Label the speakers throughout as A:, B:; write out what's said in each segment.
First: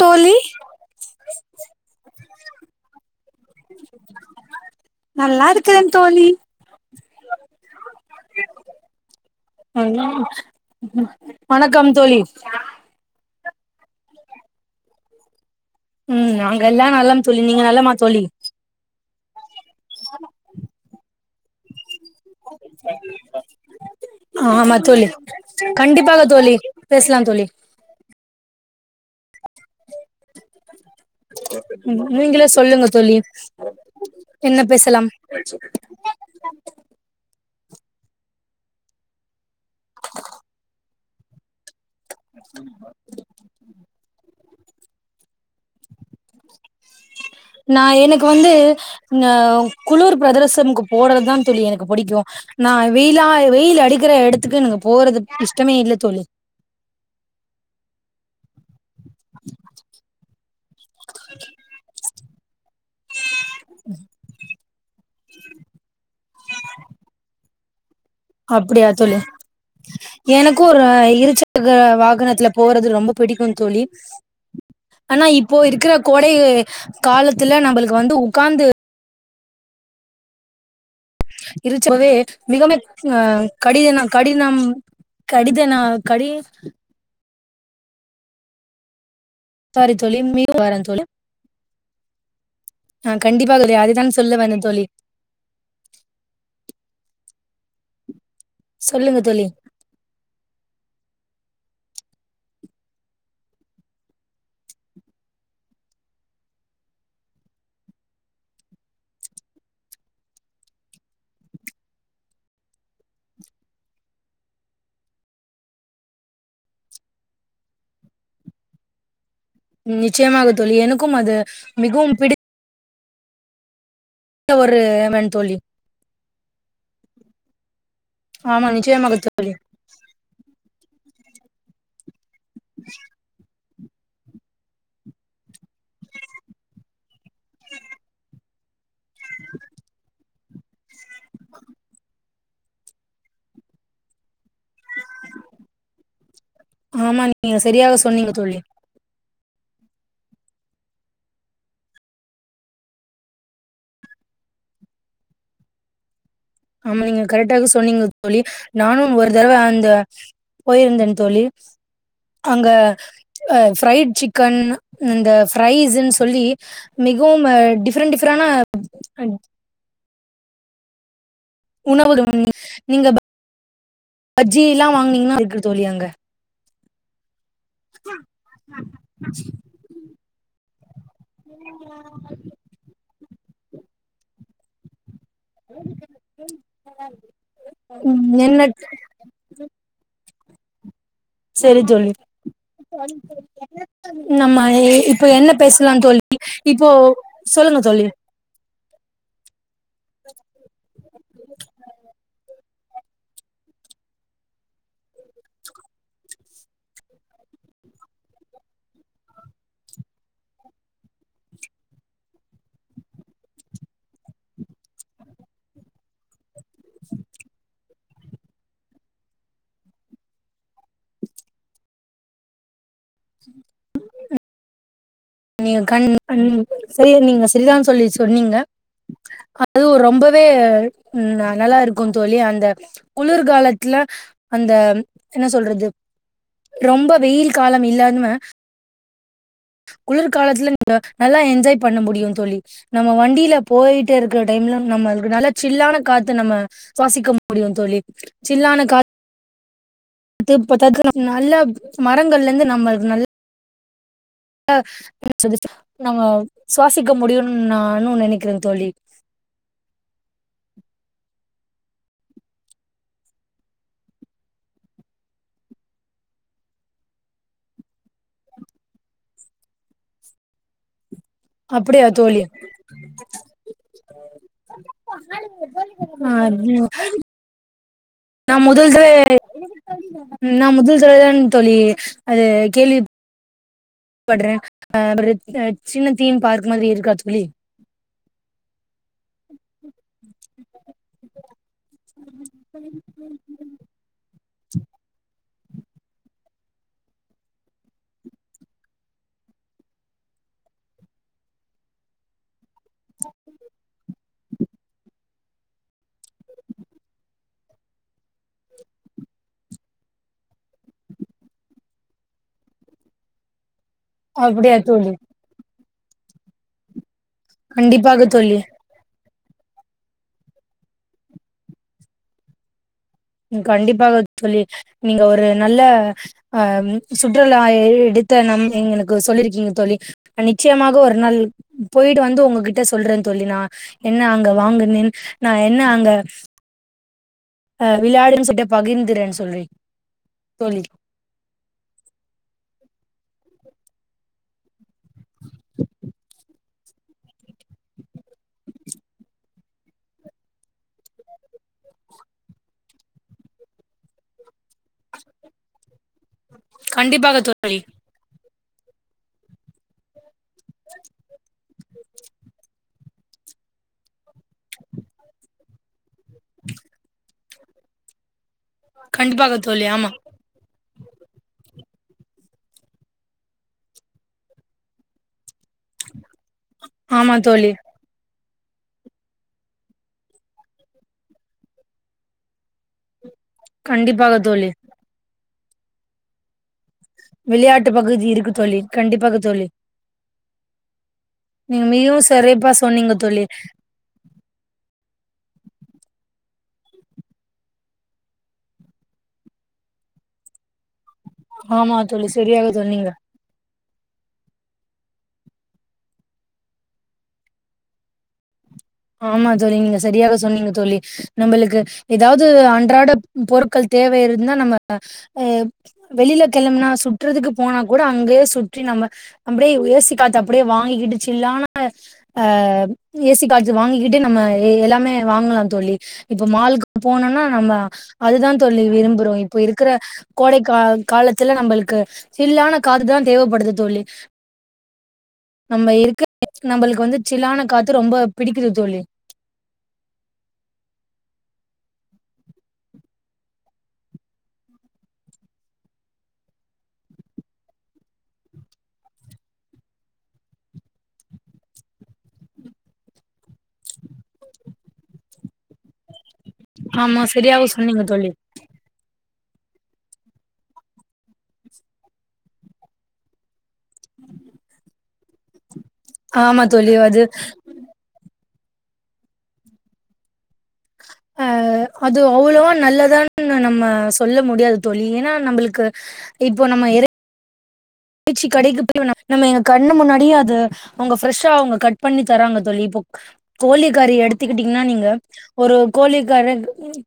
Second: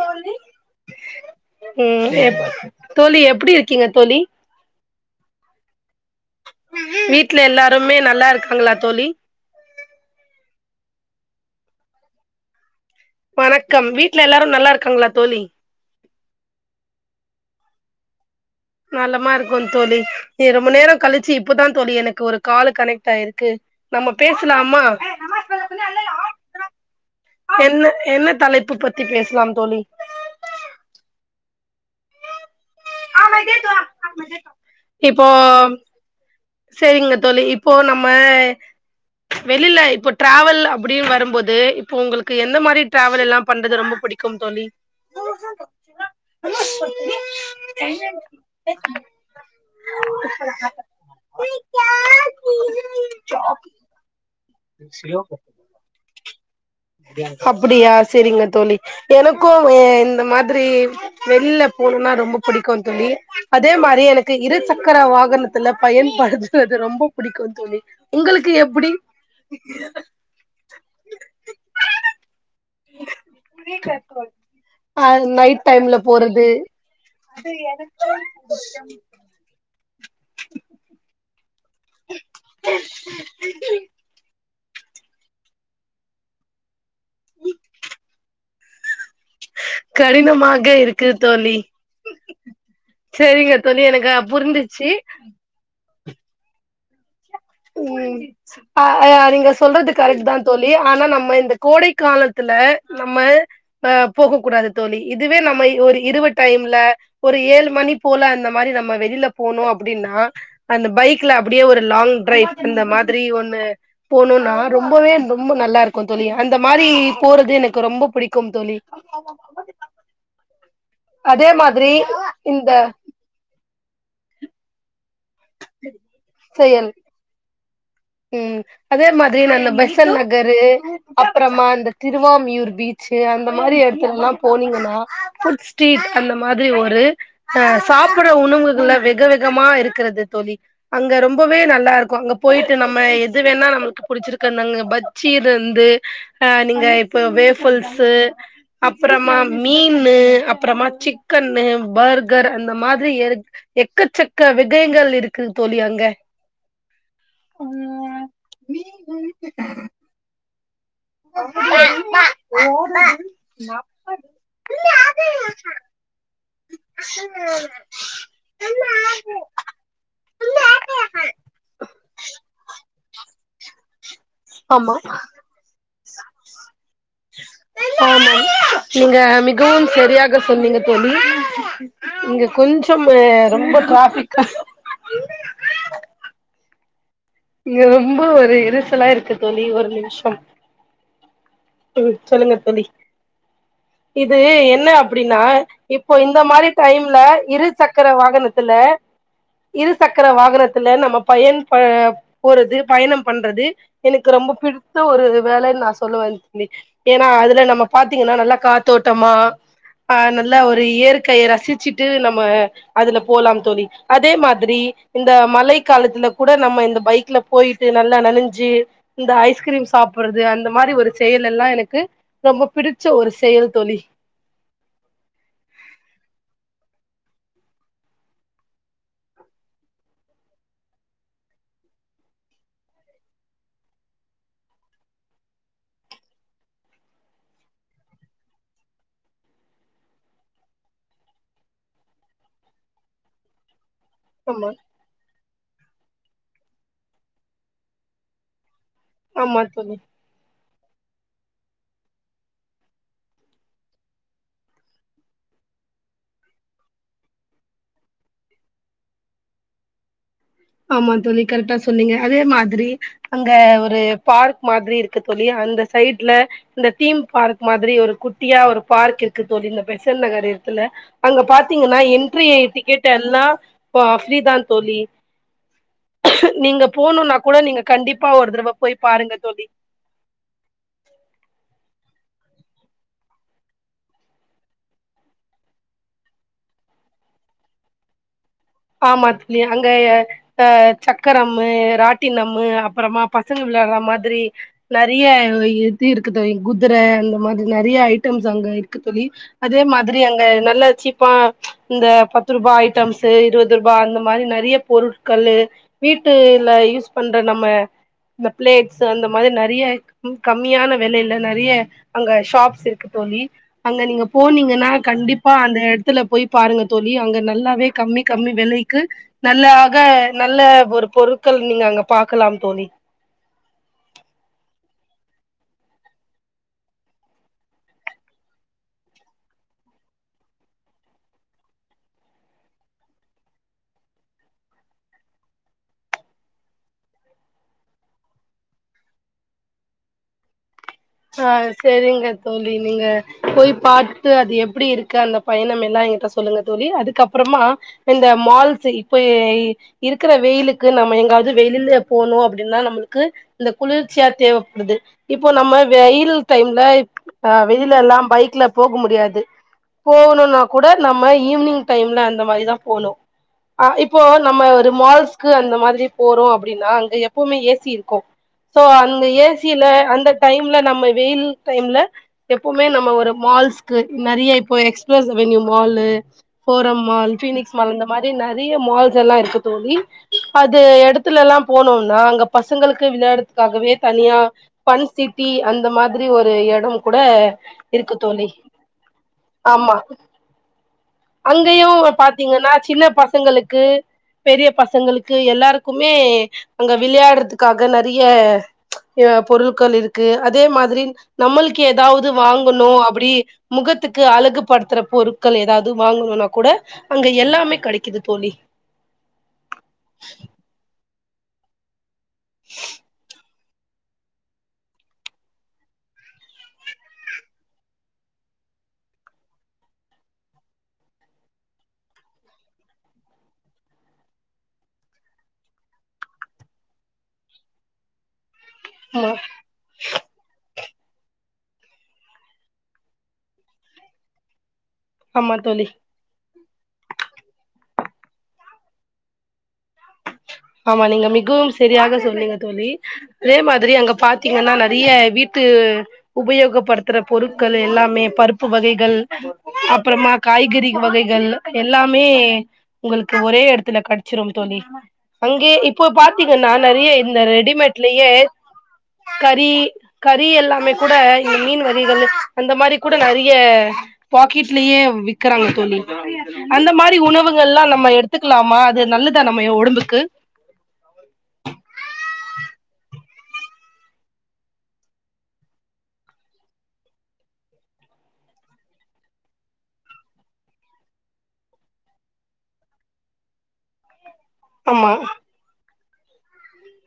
A: தோழி
B: உம் தோழி எப்டி இருக்கீங்க தோழி
A: நல்லா இருக்குறே தோழி
B: வீட்ல எல்லாருமே நல்லா இருக்காங்களா தோழி
A: வணக்கம் தோழி
B: வணக்கம் வீட்ல எல்லாரும் நல்லாருக்காங்களா தோழி
A: ம் நாங்க எல்லா நலம் தோழி நீங்க நலமா தோழி
B: நலமா இருக்கோ தோழி ரொம்ப நேர கழிச்சு இப்பதா தோழி எனக்கு ஒரு கால் கனெக்ட் ஆயிருக்கு நம்ம
A: ஆமா
B: பேசலாமா
A: தோழி கண்டிப்பாக தோழி பேசலா தோழி
B: என்ன என்ன தலைப்பு பத்தி பேசலா தோழி
A: நீங்களே சொல் சொல்லுங்க தோழி என்ன பேசலா
B: இப்போ சேரிங்க தோழி இப்போ நம்ம வெளில இப்போ ட்ரேவல் அப்டின் வரும்போது போ உங்களுக்கு எந்த மாரி ட்ராவல் எல்லா பண்றது ரொம்ப புடிக்கு தோழி
A: நா எனக்கு வந்து அ குளுர் பிரதுரசம்க்கு போறதுதா தோழி எனக்கு புடிக்கு நா வெயிலா வெயில் அடிக்கிற டத்துக்கு நாங்க போறதுக்கு இஷ்டமே இல்ல தோழி
B: அப்டியா செரிங்க தோழி எனக்கும் எ இந்த மாத்ரி வெளில போணும்னா ரொம்ப புடிக்கும் தோழி அதே மாரி எனக்கு இரு சக்கர வாகனத்துல பயன்படுத்துறது ரொம்ப புடிக்கும் தோழி உங்களுக்கு
A: அப்டியா
B: எப்டி
A: தோழி எனக்கு ஒரு இருசக்கர வாகனத்துல போறது ரொம்ப பிடிக்கும் தோழி
B: அ
A: ஆனா இப்போ
B: நைட்
A: இருக்ககுற
B: டைம்ல
A: கோடை
B: போறது
A: காலத்துல நம்மளுக்கு வந்து உக்காந்து இருச்சவே மிக மிக கடியன கடினம் கடிதனா கடி சாரி தோழி மீண்டும்
B: கடினமாக
A: வரேன்
B: இருக்கு தோழி
A: ஆ
B: செரிங்க
A: கண்டிப்பாக
B: தோழி எனக்கு
A: அதுதான் சொல்ல வந்தேன் தோழி
B: புரிஞ்சிச்சு ம்
A: சொல்லுங்க தோழி
B: நீங்க சொல்றது கரெக்ட் தா தோழி ஆனா நம்ம இந்த கோடை காலத்துல நம்மல் போகக் கூடாது தோழி இதுவே நம்ம ஒரு இருப டைம் ல ஒரு ஏழு மணி போல அந்த மாரி நம்ம வெளில போனோ அப்டின்னா அந்த பைக்ல அப்டியே எ ஒரு லாங் அந்த மாத்ரி ஒன்னு போனுனா ரொம்பவே ரொம்ப நல்லா இருக்கு தோழி அந்த மாதிரி போறது எனக்கு ரொம்ப புடிக்கும் தோழி
A: ம், நிச்சயமாக தோழி எனக்கும் அது
B: அதே மாத்ரி
A: மிகவும் பிடித்த
B: இந்த
A: ஒரு வென்
B: செயல் ம்
A: ஆமா
B: அதே
A: நிச்சயமாக
B: மாத்ரி
A: தோழி
B: அந்த பெசல் நகரு அப்றமா இந்த திருவாமியூர் பீச்சு அந்த மாரி எட் துல்லா போனீங்கன்னா புஸ்டீட் அந்த மாத்ரி ஒரு சாப்புட்ட உணவுகள விகவிகமா இருக்குறது தோழி அங்க ரொம்பவே நல்லா இருக்கு அங்க போயிட் நம்ம எது வேணா நம்மளுக்கு புடிச்சிருக் கண்ணங்க பச்சீது வந்து அ நீங்க
A: ஆமா
B: இப்ப
A: நீங்க சரியாக
B: வேஃபுல்ஸு
A: சொன்னீங்க தோழி
B: அப்றமா மீன்னு அப்றமா சிக்கனு பர்கர் அந்த மாரி எக்கச்சக்க விகைகள் இருக்குது தோழி அங்க
A: ஆமா நீங்க கரெக்டாக சொன்னீங்க சொல்லி நானு ஒரு தரவ அந்த போயிருந்தன் தோழி அங்க அஹ பிரைட் சிக்கன் இந்த ஃரைஸ்ன்னு சொல்லி மிகவும் டிஃபரெண்ட் டிஃபரெண்டா உணவுகள் [inaudible] நீங்க ப பஜ்ஜி எல்லா
B: ஆமா
A: வாங்குனீங்கன்னா இருக்கு தோழி அங்க
B: ஆமாம் நீங்க மிகவும் சரியாக சொன்னீங்க தோழி இங்க கொஞ்சம் ரொம்ப டிராஃப்பிக்கா இங்க ரொம்ப
A: ம்
B: ஒரு
A: என்ன
B: இருசலா இருக்கு தோழி ஒரு நிம்ஷம்
A: செரி தோழி
B: ம் சொல்லுங்க தோழி இது
A: நம்ம
B: என்ன
A: இப்ப
B: அப்டின்னா
A: என்ன பேசலா
B: இப்போ
A: தோழி
B: இந்த மாரி
A: இப்போ
B: டைம்ல இரு
A: சொல்லுங்க
B: சக்கர
A: தோழி
B: வாகனத்துல இரு சக்கர வாகனத்துல நம்ம பயன் ப போறது பயணம் பண்றது எனக்கு ரொம்ப பிடித்த இது ஒரு வேலன்னு நா சொல்லுவன் தோழி ஏன்னா அதுல நம்ம பாத்தீங்கன்னா நல்லா காத்தோட்டமா ஆ நல்லா ஒரு இயற்கைய ரசுச்சுட்டு நம்ம அதுல போலாம் தோழி அதே மாதிரி இந்த மழை காலத்துல கூட நம்ம இந்த பைக்ல போய்ட்டு நல்லா நனஞ்சு இந்த ஐஸ்கிரீம் சாப்பற்றது அந்த மாரி ஒரு செயல் எல்லா எனக்கு ரொம்ப பிடிச்ச ஒரு செயல் தோழி
A: நீங்க கண் [inaudible] சேரி நீங்க சரிதான் தோழி சொன்னீங்க அது ரொம்பவே ம் நல்லா இருக்கு தோழி அந்த குளுர்காலத்தில் ல அந்த என்ன சொல்றது ரொம்ப வெயில் காலம் இல்லாம குளுர்காலத்துல நம்ம நல்லா என்ஜாய் பண்ண முடியு தோழி நம்ம வண்டில போய்ட் டு இருக்குற
B: ஆமா
A: டைம்ல நம்மளுக்கு நல்ல சில்லான காத்து நம்ம சுவாசிக்க முடியு தோழி சில்லான காத்
B: மட்டு [unintelligible]
A: அதுப்பத்தாத்க்கு நம்ம நல்ல மரங்கள்ல இருந்து நம்ம நல் ல [inaudible] நம்ம சுவாசிக்க முடியுன்னு நானு நெனைக்கிறே தோழி
B: ஆமா தோழி கரெக்டா சொன்னீங்க அதே மாதிரி அங்க ஒரு பார்க் மாதிரி இருக்கு தோழி அந்த சைட்ல இந்த தீம் பார்க் மாதிரி ஒரு குட்டியா ஒரு பார்க் இருக்கு தோழி இந்த பெசண்ட் நகரு த்துல அங்க பாத்தீங்கன்னா
A: அப்படியா தோழி
B: என்ட்ரி டிக்கெட் எல்லா அ ஃப்ரீதா தோழி
A: ஆ
B: நீங்க போனுனா கூட நீங்க கண்டிப்பா ஒரு
A: நா
B: தடவ
A: முதல்
B: போய்
A: த
B: பாருங்க தோழி
A: நா முதல் தடவயாதான் தோழி அது கேள்வி பட்றே அ [inaudible] சின்ன தீம் பார்க் மாதிரி இருக்கா தோழி
B: ஆமா தோழி அங்க அ சக்கரம்மு ராட்டினம்மு அப்பறமா பசங்க விளையாட்ர மாதிரி நெறைய [unintelligible] இருக்கு குதுர அந்த மாதிரி நெறைய ஐட்டம்ஸ் அங்க இருக்கு தோழி அதே மாதிரி அங்க என்ன நல்ல சீப்பா இந்த பத்து ரூபா ஐட்டம்ஸு இருவது ரூபா அந்த மாரி நெறைய பொருட்கள்ளு வீட்டுல யூஸ் பண்ற நம்ம இந்த பிளேட்ஸ் அந்த மாரி நெறைய கம்மியான வெலேல நெறைய அங்க ஷாப்ஸ் இருக்கு தோழி அங்க நீங்க
A: அப்படியா
B: போனீங்கன்னா
A: தோழி
B: கண்டிப்பா அந்த எடத்துல போய் பாருங்க தோழி அங்க நல்லாவே கம்மி
A: கண்டிப்பாக
B: கம்மி
A: தோழி
B: வெலைக்கு நல்லாக நல்ல ஒரு பொருட்கள் நீங்க அங்க பாக்கலாம் தோழி
A: கண்டிப்பாக தோழி நீங்க ஒரு நல்ல அ சுற்றுலா எ எடு த்த நம் எங்களுக்கு சொல்லிருக்கீங்க தோழி நிச்சயமாக ஒரு நாள் போய்ட்டு வந்து உங்ககிட்ட சொல்றே தோழி நா என்ன அங்க வாங்குனேன் நா என்ன அங்க அ விளாடுனேன்னு சொல்ட்டு பகிர்ந்துறேன்னு சொல்றி தோழி
B: ஆ சரிங்க தோழி நீங்க போய் பாத்து அது எப்டி இருக்கு அந்த பயணம் எல்லா ஏன்ட சொல்லுங்க தோழி அதுக்கப்பறமா இந்த மால்ஸ் இப்போ இருக்குற வெயிலுக்கு நம் ம எங்காவது வெளில போணும் அப்புடின்னா நம்மளுக்கு இந்த குளுர்ச்சியா தேவப்படுது இப்போ நம்ம வெயில் டைம்ல
A: கண்டிப்பாக
B: அ
A: தோழி
B: வெளிலலாம் பைக்ல போக முடியாது போகணுனா கூட நம்ம ஈவ்னிங் டைம்ல அந்த மாரிதா போணு ஆ இப்போ நம்ம ஒரு மால்ஸ்க்கு அந்த மாதிரி போறோ அப்புடின்னா அங்க எப்பொமே ஏ சி இருக்கு சோ அங்க ஏ
A: கண்டிப்பாக
B: சில
A: தோழி ஆமா
B: அந்த டைம் ல நம்ம வெயில் டைம்ல எப்பொமே நம்ம ஒரு மால்ஸ்க்கு நெறைய இப்ப Express Avenue mall, Forum mall,
A: ஆமா தோழி
B: பீனிக்ஸ் மால் இந்த மாரி நெறயா மால்ஸ் எல்லா இருக்கு தோழி அது எடத்துல எல்லா போனுனா அங்க பசங்களுக்கு விளையாட துக்காகவே
A: கண்டிப்பாக
B: தனியா
A: தோழி
B: ஃபன் சிட்டி அந்த மாதிரி ஒரு எடம் கூட
A: விளையாட்டு
B: இருக்கு
A: பகுதி
B: தோழி
A: கண்டிப்பாக தோழி
B: ஆமா
A: நீங்க
B: அங்கயு
A: மிகவும் சிறப்பா
B: பாத்தீங்கன்னா சின்ன
A: சொன்னீங்க தோழி
B: பசங்களுக்கு பெரிய பசங்களு க்கு எல்லாருக்குமே அங்க விளையாடறதுக்காக நெறயா பொருட்கள் இரு க்கு அதே மாதிரி நம்மளுக்கு
A: ஆமா தோழி
B: எதாவது
A: சரியாக
B: வாங்கனு
A: சொன்னீங்க
B: அப்டி முகத்துக்கு அழகு படுத்துற பொருட்கள் எதாவது வாங்கணுனா கூட அங்க எல்லாமே கெடைக்குது தோழி
A: ஆமா தோழி நீங்க சரியாக சொன்னீங்க தோழி நம்மளுக்கு எதாவது அன்றாட பொரு ட்கள் தேவை இருந்தா நம்ம வெளில கிளம்பனா சுற்றுறதுக்கு போனா கூட அங்கயே சு ற்றி நம்ம அப்டியே ஏ சி காத்த அப்டியே வாங்கி கிட்டு சில்லான ஏ சி கா த்த வாங்கிக்கிட்டே நம்ம எல்லாமே வாங்கலான் தோழி இப்ப மால்க்கு போனொன்ன நம்ம அதுதான் தோழி விரும்புறோ
B: ஆமா
A: இப்போ இருக்கிற கோடைக் காலத்துல நம்ள்க்கு சில்லான கார்தான் தேவைப்படுது தோழி
B: ஆமா தோழி
A: நம்ள்க்கு வந்து சில்லான காத்து ரொம்ப பிடிக்குது தோழி
B: ஆமா நீங்க மிகவும் சரியாக சொன்னீங்க தோழி அதே மாதிரி அங்க பாத்தீங்கன்னா நெறயா வீட் து உபயோகப்படுத்துற பொருட்கள் எல்லாமே பருப்பு வகைகள் அப்பறமா கா ய்கறி வகைகள் எல்லாமே உங்களுக்கு ஒரே எடத்துல கெடைச்சிரும் தோழி அங்யே இப்போ பாத்தீங்கன்னா நெறய
A: ஆமா
B: இந்த
A: சரியாக சொன்னீங்க
B: ரெடிமேட்லயே
A: தோழி.
B: கறி கறி எல்லாமே கூட இந்த மீன் வகைகள் அந்த மாரி கூட நெறய பாக்கெட்லயே விக்கிறாங்க தோழி
A: ஆமா
B: அந்த
A: தோழி
B: மாரி
A: அது
B: உணவுகள் எல்லா நம்ம எடுத் துக்கலாமா அது நல்லதா நம்ம ஒடம்புக்கு
A: ஆ அது அவ்ளோவா நல்லதான் னு நம்ம சொல்ல முடியாது தோழி ஏனா நம்ள்க்கு இப்போ நம்ம எரே இறைச்சி கடைக்கு போய் நம்ம கண்ணு முன்னாடியே அது அவுங்க ஃப்ரெஷ்ஷா அவுங்க கட் பண்ணி தராங்க தோழி இப்போ கோழிக்காரி எடுத்துக்கிட்டீங்கன்னா நீங்க
B: ஆமா
A: ஒரு கோழி கரன்ங்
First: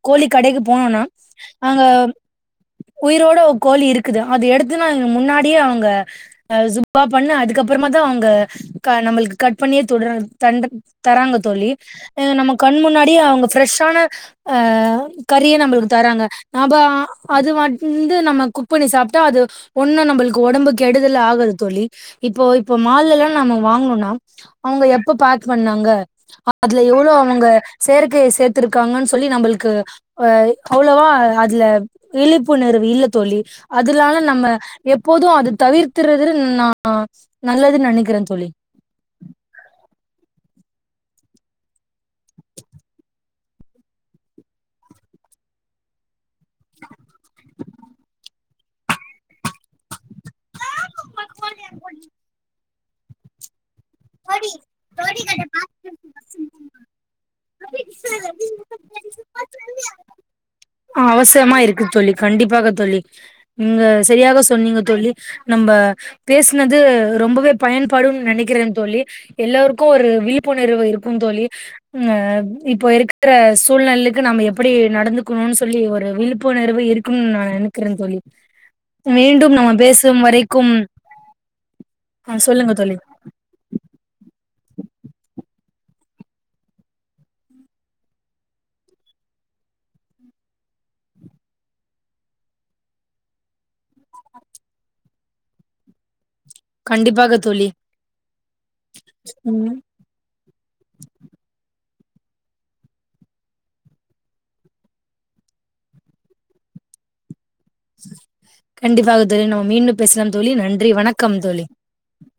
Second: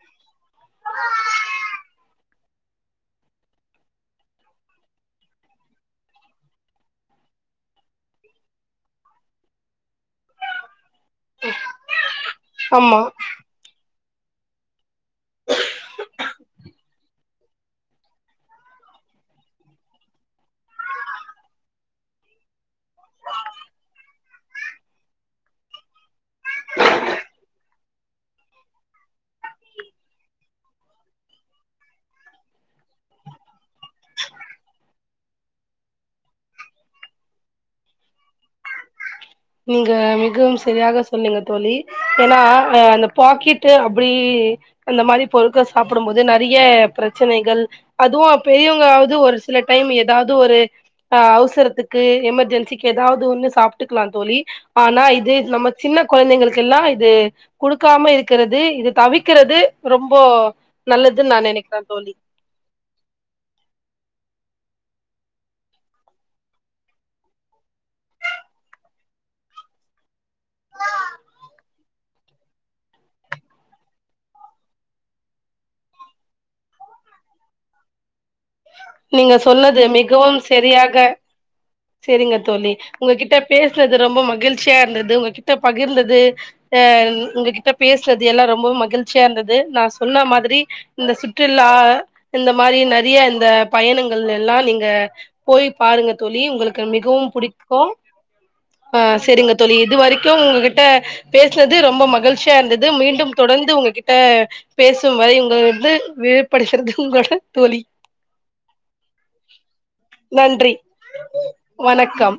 A: கோழி கடைக்கு போனோன்னா அங்க உயிரோட ஒரு கோழி இருக்குது அது எடுத்து நாங் முன்னாடியே அவுங் க சுப்பா பண்ண அதுக்கப்பறமாதா அவுங்க க நம்ள்க்கு கட் பண்ணியே தொடறாங்க தண்ட தராங்க தோழி நம்ம கண்
B: ஆமா
A: முன்னாடியே அவுங்க ஃப்ரெஷ்ஷான அ கறியே நம்மளுக்கு தராங்க நாம்பா அது வந்து நம்ம குக் பண்ணி சாப்ட்டா அது ஒண்ணு நம்ள்க்கு ஒடம்புக்கு இப்போ இப்போ மால்லல்லா நாம வாங்ணோனா அவுங்க எப்ப பாக் பண்ணாங்க அதுல எவ்ளோ அவுங்க செயற்கையை சேர்த்துருக்காங்கன்னு சொல்லி நம்ள்க்கு அவ்ளவா அதுல விழிப்புணர்வு இல்ல தோழி அதுனால நம்ம எப்போது அது தவிர்த்ர்றது நா நல்லதுனு நெனைக்கிறேன் தோழி
B: நீங்க மிகவும் சரியாக சொன்னீங்க தோழி ஏனா அந்த பாக்கெட் அப்டி அந்த மாரி பொருட்கள் சாப்பிடும்போது நெறயா பிரச்சனைகள் அதுவு பெரியவங்காவது ஒரு சில டைம் எதாவது ஒரு அவசரத்துக்கு எமர்ஜென்சிக்கு எதாவது ஒன்னு சாப்ட்டுக்கலா தோழி ஆனா இது நம்ம சின்ன கொழந்தைங்களுக்கெல்லா இது குடுக்காம இருக்கிறது இது தவிக்கிறது ரொம்போ நல்லதுன்னு நா நினைக்கிறேன் தோழி
A: பாக தோழி நீங்க சரியாக சொன்னீங்க தோழி நம்ப பேசுனது ரொம்பவே பயன்படுனு நினைக்கிறேன் தோழி எல்லோருக்கு ஒரு விழிப்புணர்வு இருக்கும் தோழி இப்போ இருக்கிற சூழ்நிலைக்கு நம்ம எப்படி நடந்துக்கணுனு சொல்லி ஒரு விழிப்புணர்வு இரு க்குன்னு நா நெனக்கிறேன் சொல்லி
B: நீங்க சொன்னது மிகவும் சரியாக
A: ஆ
B: செரிங்க தோழி
A: சொல்லுங்க
B: உங்ககிட்ட பேசினது ரொம்ப மகிழ் சியா இருந்தது உங்ககிட்ட பகிர்ந்தது அ உங்ககிட்ட பேசுனது எல்லா ரொம்பவு மகிழ்ச்சியா இருந்தது நா சொன்ன மாதிரி இந்த சுற்றுலா இந்த மாரி நெறைய இந்த பயணங்கள் எல்லா நீங்க போய் பாருங்க தோழி உங்களுக்கு மிகவும்
A: கண்டிப்பாக தோழி
B: புடிக்கு ஆ சேரிங்க தோழி இதுவரைக் கு உங்ககிட்ட பேசுனது ரொம்ப மகிழ்ச்சியா இருந்தது மீண்டும் தொடர்ந்து உங்ககிட்ட பேசும் வ ரை இங்க இருந்து விடைப்படுகிறது உங்ளோட தோழி
A: கண்டிப்பாக தோழி நம்ம மீண்டும் பேசலாம் தோழி நன்றி வணக்கம் தோழி
B: வணக்கம்